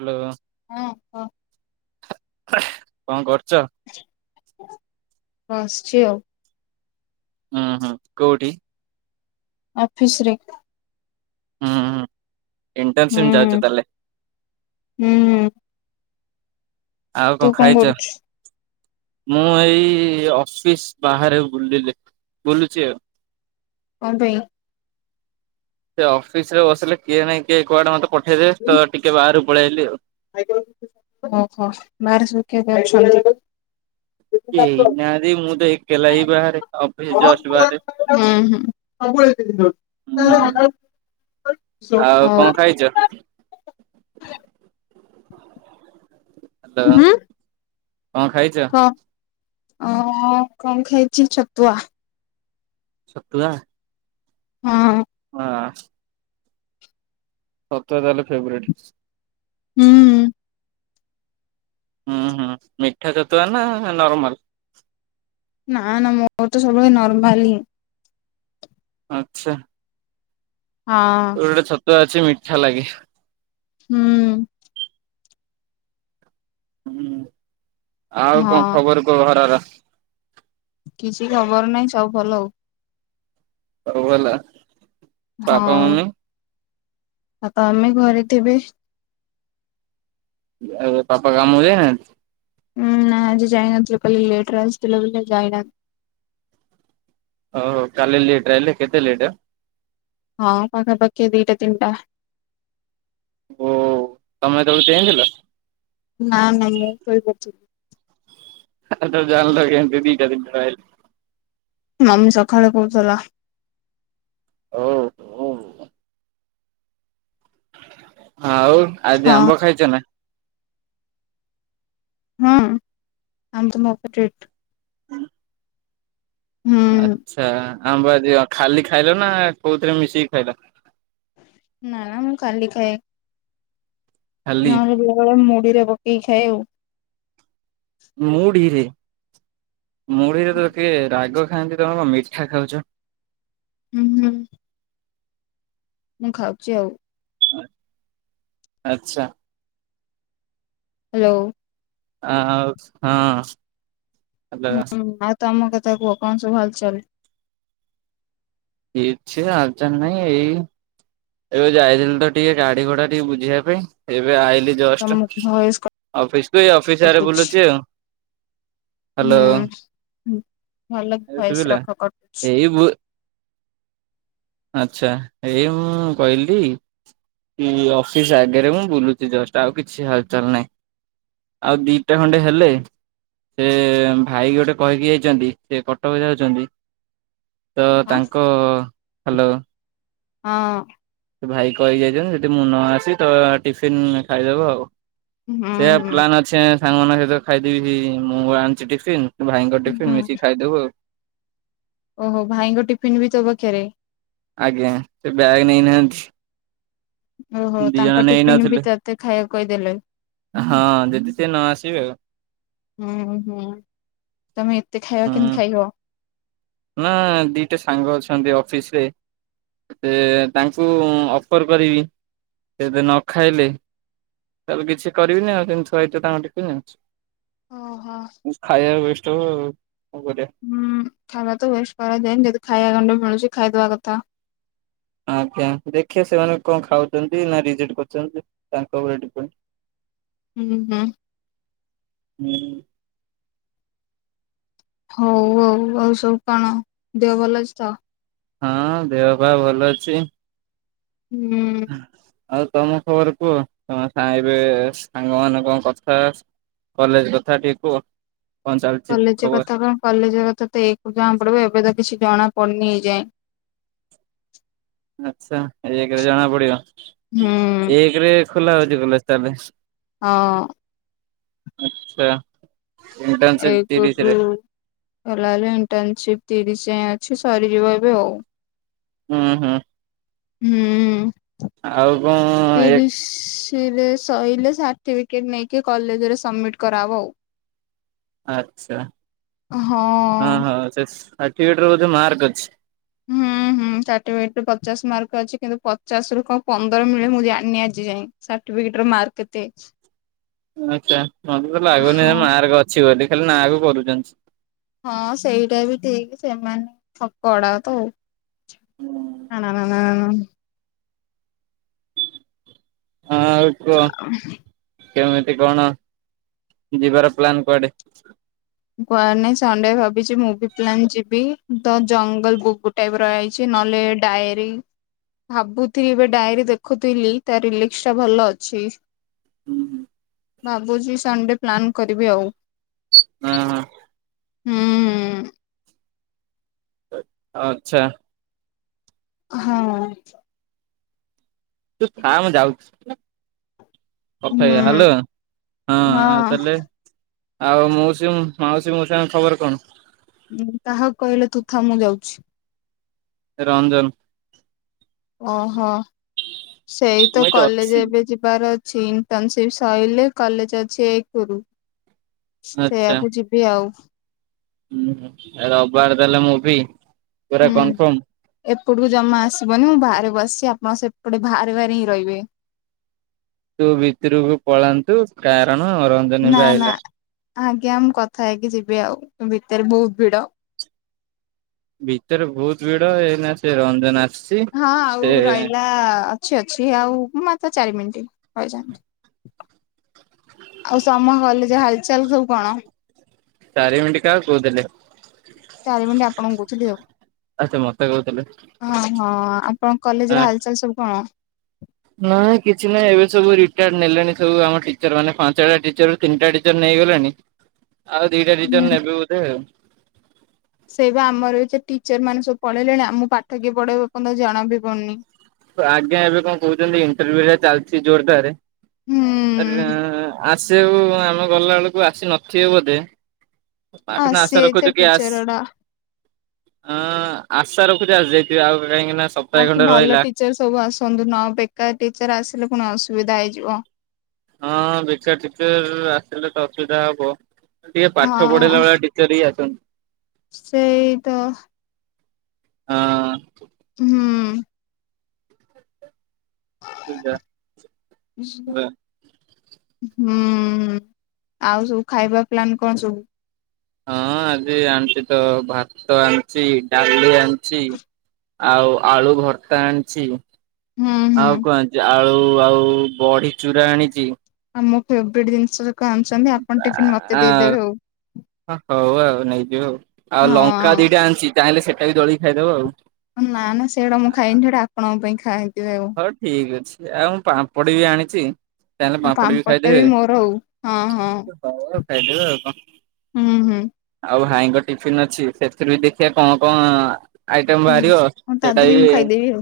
Hello. ହଁ ହ। କଣ କରୁଛ? ବସିଛି ଆଉ। ହୁଁ ହୁଁ କୋଉଠି? ଅଫିସରେ। ହୁଁ ହୁଁ ଣ୍ଟର୍ନସନ ଯାଉଛ ତାହଲେ। ହୁଁ ଆଉ କଣ ତୁ ଖାଇଛ? କରୁଛୁ ମୁଁ ଏଇ ଅଫିସ ବାହାରେ ବୁଲିଲି ବୁଲୁଛି ଆଉ। କଣ ପାଁଇ? ସେ ଅଫିସ ରେ ବସିଲେ କିଏ ନାଇଁ କିଏ କୁଆଡେ ମତେ ପଠେଇଦେବେ ତ ଟିକେ ବାହାର ପଳେଇଆଇଲି ଆଉ। ଓହୋ ବାହାରେ ଶୁଖେଇ ଦେଇଛି? ଏଇନାହାନ୍ତି ମୁଁ ତ ଏକେଲା ହି ବାହାରେ ଅଫିସ ଜଷ୍ଟ ବାହାରେ। ହୁଁ [inaudible] ଆଉ କଣ ଖାଇଛ? [inaudible] ହାଲୋ ହଁ। କଣ ଖାଇଛ? ଅ କଣ ଖାଇଛି ଛତୁଆ। ସନ୍ତୁଲା ହଁ ହଁ ସତୁଆ ତାହେଲେ ଫେବ୍ରାଇଟ ହୁଁ ହୁଁ ହୁଁ ମିଠା ଛତୁଆ ନା ନର୍ମଲ ନା ନା ମୋର ତ ସବୁବେଳେ ନର୍ମାଲ ହି ଆଚ୍ଛା ହଁ କି ମିଠା ଲାଗେ ହୁଁ ହୁଁ ଆଉ ହଁ କଣ ଖବର କଣ ଘରର କିଛି ଖବର ନାହିଁ ସବୁ ଭଲ ଆଉ ଆଉ ହେଲା ହଁ ଆଉ ତ ଆମେ ଘରେ ଥିବେ ପାପା କାମକୁ ଯାଇନାହାନ୍ତି ହୁଁ ନା ଆଜି ଯାଇନଥିଲେ ଲେଟର ଆସିଥିଲେ ବୋଲିଲ ଯାଇନାହାନ୍ତି ହଉଉ କାଲି ଲେଟ୍ ରହିଲେ କେତେ ଲେଟ୍ ଆ ହଁ ପାଖାପାଖି ଦିଟା ତିନିଟା ଓ ତମେ ହେତେବେଳୁ ଞ୍ଚେଇ ଥିଲ ନା ନାଇ ଶୋଇ ପଡ଼ିଥିଲି ତମେ ଜାଣିଲ କେମିତି ଦିଟା ତିନିଟା ରେ ଆଇଲେ ବୋଲି ମମି ସକାଳେ କହୁଥିଲା ଓୋ ହ ହଁ ହଉ ଆଜି ହଁ ଆମ୍ବ ଖାଇଛ ନା ହଁ ଆମ ମକ ଟେଟ ଆଚ୍ଛା ଆମ୍ବା ଯ ଖାଲି ଖାଇଲ ନା କୋଉଥିରେ ମିଶିକି ଖାଇଲ ନା ନା ମୁଁ କାଲିିକାଏ ଖାଲି ନହେଲେ ବେଳେବେଳେ ମୁଢିରେ ପକେଇକି ଖାଏ ଆଉ ମୁଢିରେ ମୁଢିରେ ତ ଦେଖ ରାଗ ଖାଆନ୍ତି ତମେ ମିଠା ଖାଉଛ ହୁଁ ହୁଁ ମୁଁ ଖାଉଛି ଆଉ ଆଚ୍ଛା ହ୍ୟାଲୋ ଆ ହଁ ହେଲା ହୁଁ ଆଉ ତ ଆମ କଥା କୁହ କଣ ସବୁ ହାଲ ଚାଲ କିଛି ହାଲ ଚାଲ ଏଇ ଏବେ ଯାଇଥିଲି ତ ଟିକେ ଗାଡି ଘୋଡା ଟିକେ ବୁଝିବା ପାଇଁ ଏବେ ଆଇ ଏଇ ଜଷ୍ଟ ତମ ଭଏସ ଅଫିସରୁ ଅଫିସ ବୁଲୁଛି ଆଉ ହ୍ୟାଲୋ ହଁ ଭଲ ଏବେ ଭୟସ ଶୁଭିଲା ରଖ କରୁଛି [inaudible] ଆଚଛା ଏ କହିଲି କି ଅଫିସ ଆଗରେ ମୁଁ ବୁଲୁଛି ଜଷ୍ଟ ଆଉ କିଛି ହାଲଚାଲ ନହିଁ ଆଉ ଦିଟା ଖଣ୍ଡେ ହେଲେ ସେ ଭାଇ ଗୋଟେ କହିକି ଯାଇଛନ୍ତି ସେ କଟକ ଯାଉଛନ୍ତି ତ ହଁ ତାଙ୍କ ହ୍ୟାଲୋ ହଁ ସେ ଭାଇ କହି ଯାଇଛନ୍ତି ଯଦି ମୁଁ ନ ଆସେ ତ ଟିଫିିନ ଖାଇଦେବ ଆଉ ହୁଁ ସେଇଆ ହୁଁ ପ୍ଲାନ୍ ଅଛି ସାଙ୍ଗମାନଙ୍କ ସହିତ ଖାଇଦେବି ମୁଁ ଆଣିଛି ଟିିଫିନ୍ ଭାଇଙ୍କ ଟିଫିନ୍ ହୁଁ। ମିଶିକି ଖାଇଦେବୁ ଆଉ। ଓହୋ ଭାଇଙ୍କ ଟିଫିନ ବି ତୋ ପାଖେରେ। ଆଜ୍ଞା ସେ ବ୍ୟାଗ ନେଇନାହାନ୍ତି। ଓହୋ ଦି ଜଣ ତାଙ୍କ ଟିଫିନ୍ ନେଇନଥିଲେ ବି ତତେ ଖାଇବାକୁ କହିଦେଲେ। ହଁ ଯଦି ସେ ନ ଆସିବେ ଆଉ। ହୁଁ ହୁଁ ତମେ ଏତେ ଖାଇବା କେମତି ହୁଁ। ଖାଇବ? ନା ଦିଟା ସାଙ୍ଗ ଅଛନ୍ତି ଅଫିସ ରେ। ସେ ତାଙ୍କୁ ଅଫର କରିବି ସେ ଯଦି ନ ଖାଇଲେ ତାହେଲେ କିଛି କରିବିନି ଆଉ ସେମିତି ଥୁଆ ହେଇଥିବ ତାଙ୍କ ଟିଫିନ୍। ଓହୋ। ଖାଇଆ ଓ୍ଵେଷ୍ଟ ହବ ଆଉ। କଣ କରିବା ହୁଁ ଖାଇବା ତ ୱେଷ୍ଟ କରାଯାଏନି ଯଦି ଖାଇବା ଗଣ୍ଡେ ମିଳୁଚି ଖାଇଦବା କଥା। ଆଜ୍ଞା ଦେଖେ ସେମାନେ କଣ ଖାଉଚନ୍ତି ନା ରିଜେକ୍ଟ କରୁଚନ୍ତି ତାଙ୍କ ଉପରେ ଡିପେଣ୍ଡ। ହୁଁ ହୁଁ। ହୁଁ। ହଉ ହଉ ହଉ ସବୁ କଣ ଦେହ ଭଲ ଅଛି ତ? ହଁ ଦେହ ପାଆ ଭଲ ଅଛି। ହୁଁ। ଆଉ ତମ ଖବର କୁହ ତମ ସାଙ୍ଗ ଏବେ ସାଙ୍ଗ ମାନଙ୍କ କଥା। କଲେଜ କଥା ଟିକେ କୁହ। କଣ ଚାଲିଛି କଲେଜ ଖବର କଥା କଣ? କଲେଜ କଥା ତ ଏକରୁ ଜଣା ପଡିବ ଏବେ ତ କିଛି ଜଣା ପଡ଼ିନି ଏଯାଇଁ। ଆଚ୍ଛା ଏକରେ ଜଣା ପଡିବ। ହୁଁ ଏକରେ ଖୋଲା ହଉଚି କଲେଜ ତାହେଲେ। ହଁ। ଆଚ୍ଛା। ଇଣ୍ଟର୍ନସିପ ଏକରୁ ତିରିଶରେ ଖୋଲା ହେଲେ ଇଣ୍ଟର୍ନଶିପ ତିରିଶ ଯାଏଁ ଅ ଅଛି ସରିଯିବ ଏବେ ଆଉ। ହୁଁ ହୁଁ। ହୁଁ ଉଁ। ଆଉ କଁ ଅ ଏକ୍ ତିର୍ ରେ ସଇଲେ ସାର୍ଟିଫିକେଟ୍ ନେଇକି କଲେଜେରେ ସମିଟ୍ କରାହବ ଆଉ। ଆଚ୍ଛା ହଁ ହଁ ହଁ ସେ ସାର୍ଟିଫିକେଟ ରେ ବଧେ ମାର୍କ ଅଛି। ହୁଁ। ହୁଁ ସାର୍ଟିଫିକେଟ ପଚାଶ ମାର୍କ ପା ଅଛି। କିନ୍ତୁ ପଚାଶ ରୁ କଣ ପନ୍ଦର ମିଳେ ମୁଁ ଜାଣିନି ଆଜି ଯାଏଁ ସାର୍ଟିପି ଫିକେଟ୍ ରେ ମାର୍କ କେତେ? ଆଚ୍ଛା ମତେ ତ ଲାଗୁନି ହଁ ମାର୍କ ଅଛି ବୋଲି ଖାଲି ନା କୁ କରୁଚନ୍ତି। ହଁ ସେଇଟା ବି ଠିକ୍ ସେମାନେ ଠକଅଡାଗ ତ ଆଉ। ନା ନା ନା ନା ନା ଆଁ ଉ [unintelligible] କେମିତି କଣ ଯିବାର ପ୍ଲାନ କୁଆଡେ? କୁଆଡେ ନାଇଁ ସଣ୍ଡେ ଭାବିଚି ମୁଭି ପ୍ଲାନ୍ ଯିବି ତ ଜଙ୍ଗଲ ବୁକୁ ଟାଇପ ର ଆଇଛିନ୍। ନଅଲେ ଡାଏରୀ। ଭାବୁଥିଲି ଏବେ ଡାଏରୀ ଦେଖୁଥିଲି ତାର ରିଲିକ୍ସ ଟା ଭଲ ଅଛି। ହୁଁ ହୁ। ଭାବୁଚି ସଣ୍ଡେ ପ୍ଲାନ୍ କରିବି ଆଉ। ହଁ ହଁ। ହୁଁ ହୁଁ। ଆଚ୍ଛା। ହଁ। ତୁ ଥାଆ ମୁଁ ଯାଉଛି। କଥା ହେଇ ହୁଁ ହାଲୋ ହଁ। ଆଉ ହଁ ତାହେଲେ ଆଉ ମଉସୀମ୍ ମାଉସୀ ମଉସା ଙ୍କ ଖବର କଣ? ହୁଁ କାହାକୁ କହିଲେ ତୁ ଥା ମୁଁ ଯାଉଛି? ରଞ୍ଜନ। ଓହୋ। ସେଇ ତ ମୁଁ ଏଇଠି କଲେଜ ଅଛି। ଏବେ ଯିବାର ଅ ଇଣ୍ଟର୍ନସିପ୍ ସଇଲେ କଲେଜ ଅଛି ଏକରୁ ସେୟାକୁ ଯିବି ଆଉ। ହଁ ରବିବାର ଦେଲେ ମୁଭି ପୁରା ହୁଁ କନଫର୍ମ। ଏପଟକୁ ଜମା ଆସିବନି ମୁଁ ବାହାରେ ବସିଚି, ଆପଣ ସେପଟେ ବାହାରେ ବାହାରେ ହିଁ ରହିବେ। ତୁ ଭିତରକୁ ପଳାନ୍ତୁ କାରଣ ରଞ୍ଜନ ନା ଏବେ ନା ଆଇଲା। ଆଜ୍ଞା ମୁଁ କଥା ହେଇକି ଯିବି ଆଉ, ଭିତରେ ବହୁତ ଭିଡ। ଭିତରେ ବହୁତ ଭିଡ, ଏଇନା ସେ ରଞ୍ଜନ ଆସ ହଁ ଆଉ ରହିଲା ଅଛି ଅଛି ଆଉ ମାତ୍ର ଚାରି ମିନିଟ୍ ରହିଯାଆନ୍ତୁ। ଆଉ ସମ କଲେଜ ହାଲଚାଲ ସବୁ କଣ? ଚାରିମିଣ୍ଟି କାହାକୁ କହୁଥିଲେ? ଚାରି ମିଣ୍ଟି ଆପଣଙ୍କୁ କହୁଥିଲି ଆଉ। ଆଚ୍ଛା ମତେ କହୁଥିଲେ ହଁ ହଁ ଆପଣ କଲେଜ ଆଁ ର ହାଲଚାଲ ସବୁ କଣ? ନାଇଁ କିଛି ନାଇଁ ଏବେ ସବୁ ରିଟାୟାର୍ଡ ନେଲେଣି ସବୁ ଆମ ଟିଚର ମାନେ ପାଞ୍ଚଟା ଟିଚରରୁ ତିନିଟା ଟିଚର ନେଇ ନେଇଗଲେଣି ଆଉ ଦିଟା ଟିଚର ନେବେ ବୋଧେ ଆଉ। ସେଇ ବା ଆମର ବି ଏ ଟିଚର ମାନେ ସବୁ ପଳେଇଲେଣି, ଆମକୁ ପାଠ କିଏ ପଢେଇବ ଏପର୍ଯ୍ୟନ୍ତ ଜଣା ବି ପଡୁନି। ଆଜ୍ଞା ଏବେ କଣ କହୁଛନ୍ତି ଇଣ୍ଟରଭ୍ୟୁ ହେରିକା ଚାଲିଛି ଜୋରଦାର ହୁଁ ଆର-ଆସିବାକୁ ଆମେ ଗଲା ବେଳକୁ ଆସି ନଥିବେ ବୋଧେ ପାଠ ନା ଆଶା ଆସିଯାଇଥିବେ ରଖୁଛୁ କି ଆସ ଟିଚର ଗୁଡା। ଅ ଆଶା ରଖୁଛି ଆସିଯାଇଥିବେ ଆଉ କାହିଁକିନା ସପ୍ତାହେ ବାକି ଖଣ୍ଡେ ଭଲ ରହିଲା ଟିଚର ସବୁ ଆସନ୍ତୁ, ନ ବେକାର ଟିଚର ଆସିଲେ ପୁଣି ଅସୁବିଧା ହେଇଯିବ। ହଁ ବେକାର ଟିଚର ଆସିଲେ ତ ଅସୁବିଧା ହବ ଟିକେ ପାଠ ହଁ ପଢେଇଲା ଭଳିଆ ଟିଚର ହିଁ ଆସନ୍ତୁ। ସେଇ ତ ହଁ। ହୁଁ। [unintelligible] ହଁ। ହୁଁ। ଆଉ ସବୁ ଖାଇବା ପ୍ଲାନ କଣ ସବୁ? ହଁ ଆଜି ଆଣିଛି ତ ଭାତ ଆଣିଛି, ଡାଲି ଆଣିଛି ଆଉ ଆଳୁ ଭର୍ତା ଆଣିଛି, ହୁଁ ହୁଁ ଆଉ କଣ ଆଣିଚି ଆଳୁ ଳୁ ଆଉ ବଢ଼ି ଚୁରା ଆଣିଚି ଆଉ ମୋ ଫେବରାଇଟ୍ ଜିନିଷ ଯାକ ଆଣିଛନ୍ତି ଆପଣ ଟିଫିନ୍ ମତେ ଦେଇଦେବେ ଆ ଆଉ। ହଉ ଆଉ ନେଇଯିବ ଆଉ। ଆଉ ଲଙ୍କା ହଁ ଦିଟା ଆଣିଛି ଚାହିଁଲେ ସେଇଟା ବି ଦଳିକି ଖାଇଦବ ଆଉ। ନା ନା ସେଗୁଡ଼ା ମୁଁ ଖାଏନି ସେଗୁଡ଼ା ଆପଣଙ୍କ ପାଇଁ ଖାଏ ହଉ ଠିକ ଅଛି। ଆଉ ମୁଁ ପାମ୍ପଡି ବି ଆଣିଚି ଚାହିଁଲେ ହଁ ପାମ୍ପଡ ବି ଟା ଖାଇଦେବେ, ମୋର ଆଉ ହଁ [unintelligible] ଖାଇଦେବେ ଆଉ କଣ? ହୁଁ ହୁଁ। ଆଉ ଭାଇଙ୍କ ଟିଫିିନ ଅଛି, ସେଥିରୁ ବି ଦେଖିବା କଣ କଣ ଆଇଟମ ହୁଁ ବାହାରିବ ହଁ ତା ସେଇଟା ଦେହରେ ମୁଁ ବି ଖାଇଦେବି ଆଉ।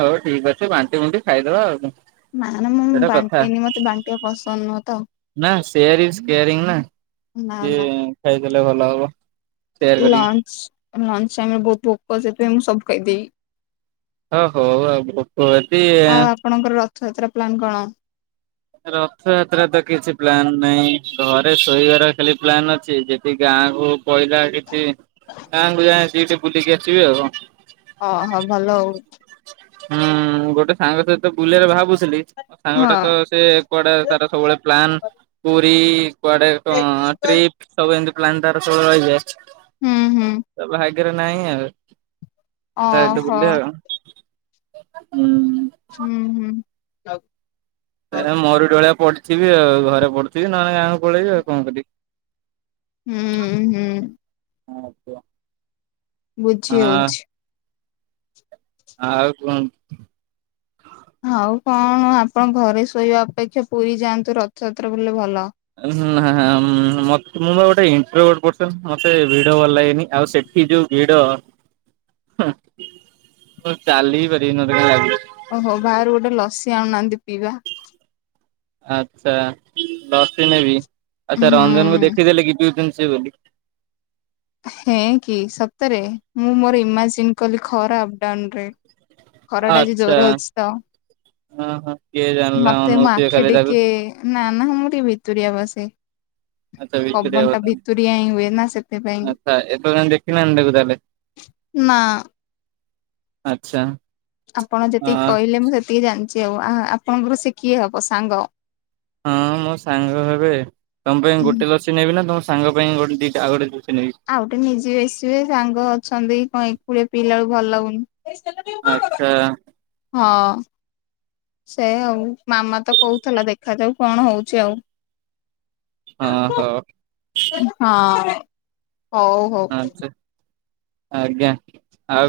ହଉ ଠିକ୍ ଅଛି ବାଣ୍ଟି କୁଟି ଖାଇଦବା ଆଉ। ନା ନା ମୁଁ ସେଇଟା ବାଣ୍ଟିନି, ମତେ ବାଣ୍ଟିବା ପସନ୍ଦ ନୁହଁ ତ ନାଁ, ସେୟାର ଇଜ କେୟାରିଂ ନା। ନା ନା ଟିଏ ଖାଇଦେଲେ ଭଲ ହବ। ସେୟାର କରିକି ଲଞ୍ଚ ଲଞ୍ଚ ଟାଇମରେ ବହୁତ ଭୋକ ସେଥିପାଇଁ ମୁଁ ସବୁ ଖାଇଦେବି। ଓ ହୋ ଆଉ କଷ୍ଟ ଆଉ [unintelligible] ଆପଣଙ୍କର ରଥଯାତ୍ରା ପ୍ଲାନ କଣ? ରଥଯାତ୍ରାରେ ତ କିଛି ପ୍ଲାନ ନାହିଁ ଘରେ ଶୋଇବାର ଖାଲି ପ୍ଲାନ୍ ଅଛି ଯଦି ଗାଁ ଗାଁକୁ କହିଲା କିଛି ଗାଁକୁ ଯାଇ ଟିକେ ବୁଲିକି ଆସିବି ଆଉ। ଅହୋ ଭଲ ଅଉ। ହୁଁ ଗୋଟେ ସାଙ୍ଗ ସହିତ ବୁଲରେ ଭାବୁ ଥିଲି ମୋ ସାଙ୍ଗଟା ତ ଆଉ ସେ କୁଆଡେ ତାର ସବୁବେଳେ ପ୍ଲାନ୍ ହଁ। ପୁରୀ କୁଆଡେ କଣ ଟ୍ରିପ୍ ସବୁ ଏମତି ପ୍ଲାନ୍ ତାର ସବୁ ରହିଯାଏ ହୁଁ ହୁଁ ତ ଭା ଭାଗ୍ୟରେ ନାଇଁ ଆଉ ଫ୍ଲାଇଟ୍ ରେ ଓହୋ ବୁଲିବା। ଉୁଁ, ହୁଁ। ମରୁଡି ଭଳିଆ ପଡ଼ିଥିବି ଆଉ ଘରେ ପଡୁଥିବି ନହେଲେ ଗାଁକୁ ପଳେଇବି ଆଉ କଣ କରିବି। ଉୁଁ ହୁଁ। ହଁ କୁହ। ବୁଝିହଉଛି। ଆଉ କଣ? ଆଉ କଣ ଆପଣ ଘରେ ଶୋଇବା ଅପେକ୍ଷା ପୁରୀ ଯାଆନ୍ତୁ ରଥଯାତ୍ରା ବୁଲିଲେ ଭଲ। [unintelligible] ମତେ ଭିଡି ଭଲ ଲାଗେନି ଆଉ ସେ ଇ ଯୋଉ ଭିଡ ହୁଁ, ଉଁ ଚାଲି ପାରିବିନି ମତେ କା ଲାଗ୍ [unintelligible] ନ୍ତିିପିବା ଆଛା, ଲସି ନେବି, ଆଛା ହୁଁ ରଞ୍ଜନକୁ ଦେଖିଦେଲେ କି ପିଉଛନ୍ତି। ସେ ବୋଲି ହେଁ କି ସତରେ, ମୁଁ ମୋର ଇମାଜିନ୍ କଲି ଖରା ଅପଡାଉନରେ ଖରାଟା ଆଜି ଆଚ୍ଛା ଜୋର ହଉଚି ତ ହଁ ହଁ କିଏ ଜାଣିଲା ମତେ ମୋ ଅନଉଥିବେ ଆଖି ଖାଲି ତାକୁ। ଟିକେ ନା ନା ମୁଁ ଟିକେ ଭିତୁୁରଆ ବସେ। ଆଚ୍ଛା [inaudible] ଭିତରିଆ ପବନ୍ ଟା ବଦନ ଭିତୁରିଆ ଇଁ ହୁଏ ନା, ସେଥିପାଇଁ ଆଚ୍ଛା ଏପର୍ଯ୍ୟନ୍ତ ଦେଖିନାହାନ୍ତି ତାକୁ ତାହେଲେ ନାଁ। ଆଚ୍ଛା। ଆପଣ ଅ ଯେତିକି କଇଲେ ମୁଁ ସେତିକି ଜାଣିଚି ଆଉ ଆହା ଆପଣଙ୍କର ସେ କିଏ ହବ ସାଙ୍ଗ? ହଁ ମୋ ସାଙ୍ଗ ହେବେ, ତ ଆଉଟେ ନିଜେ ଆସିବେ ସାଙ୍ଗ ଅଛନ୍ତି କଁଏକୁ ପିଲା ଭଲ୍ ଲାଗୁନି। ଆଚ୍ଛା। ହଁ ସେ ଆଉ ମାମା ତ କହୁଥଲା ଦେଖାଯାଉ କଣ ହଉଛି ଆଉ। ହଁ ହ। ହଁ ହଉ ହଉ ଆଜ୍ଞା। ଆଉ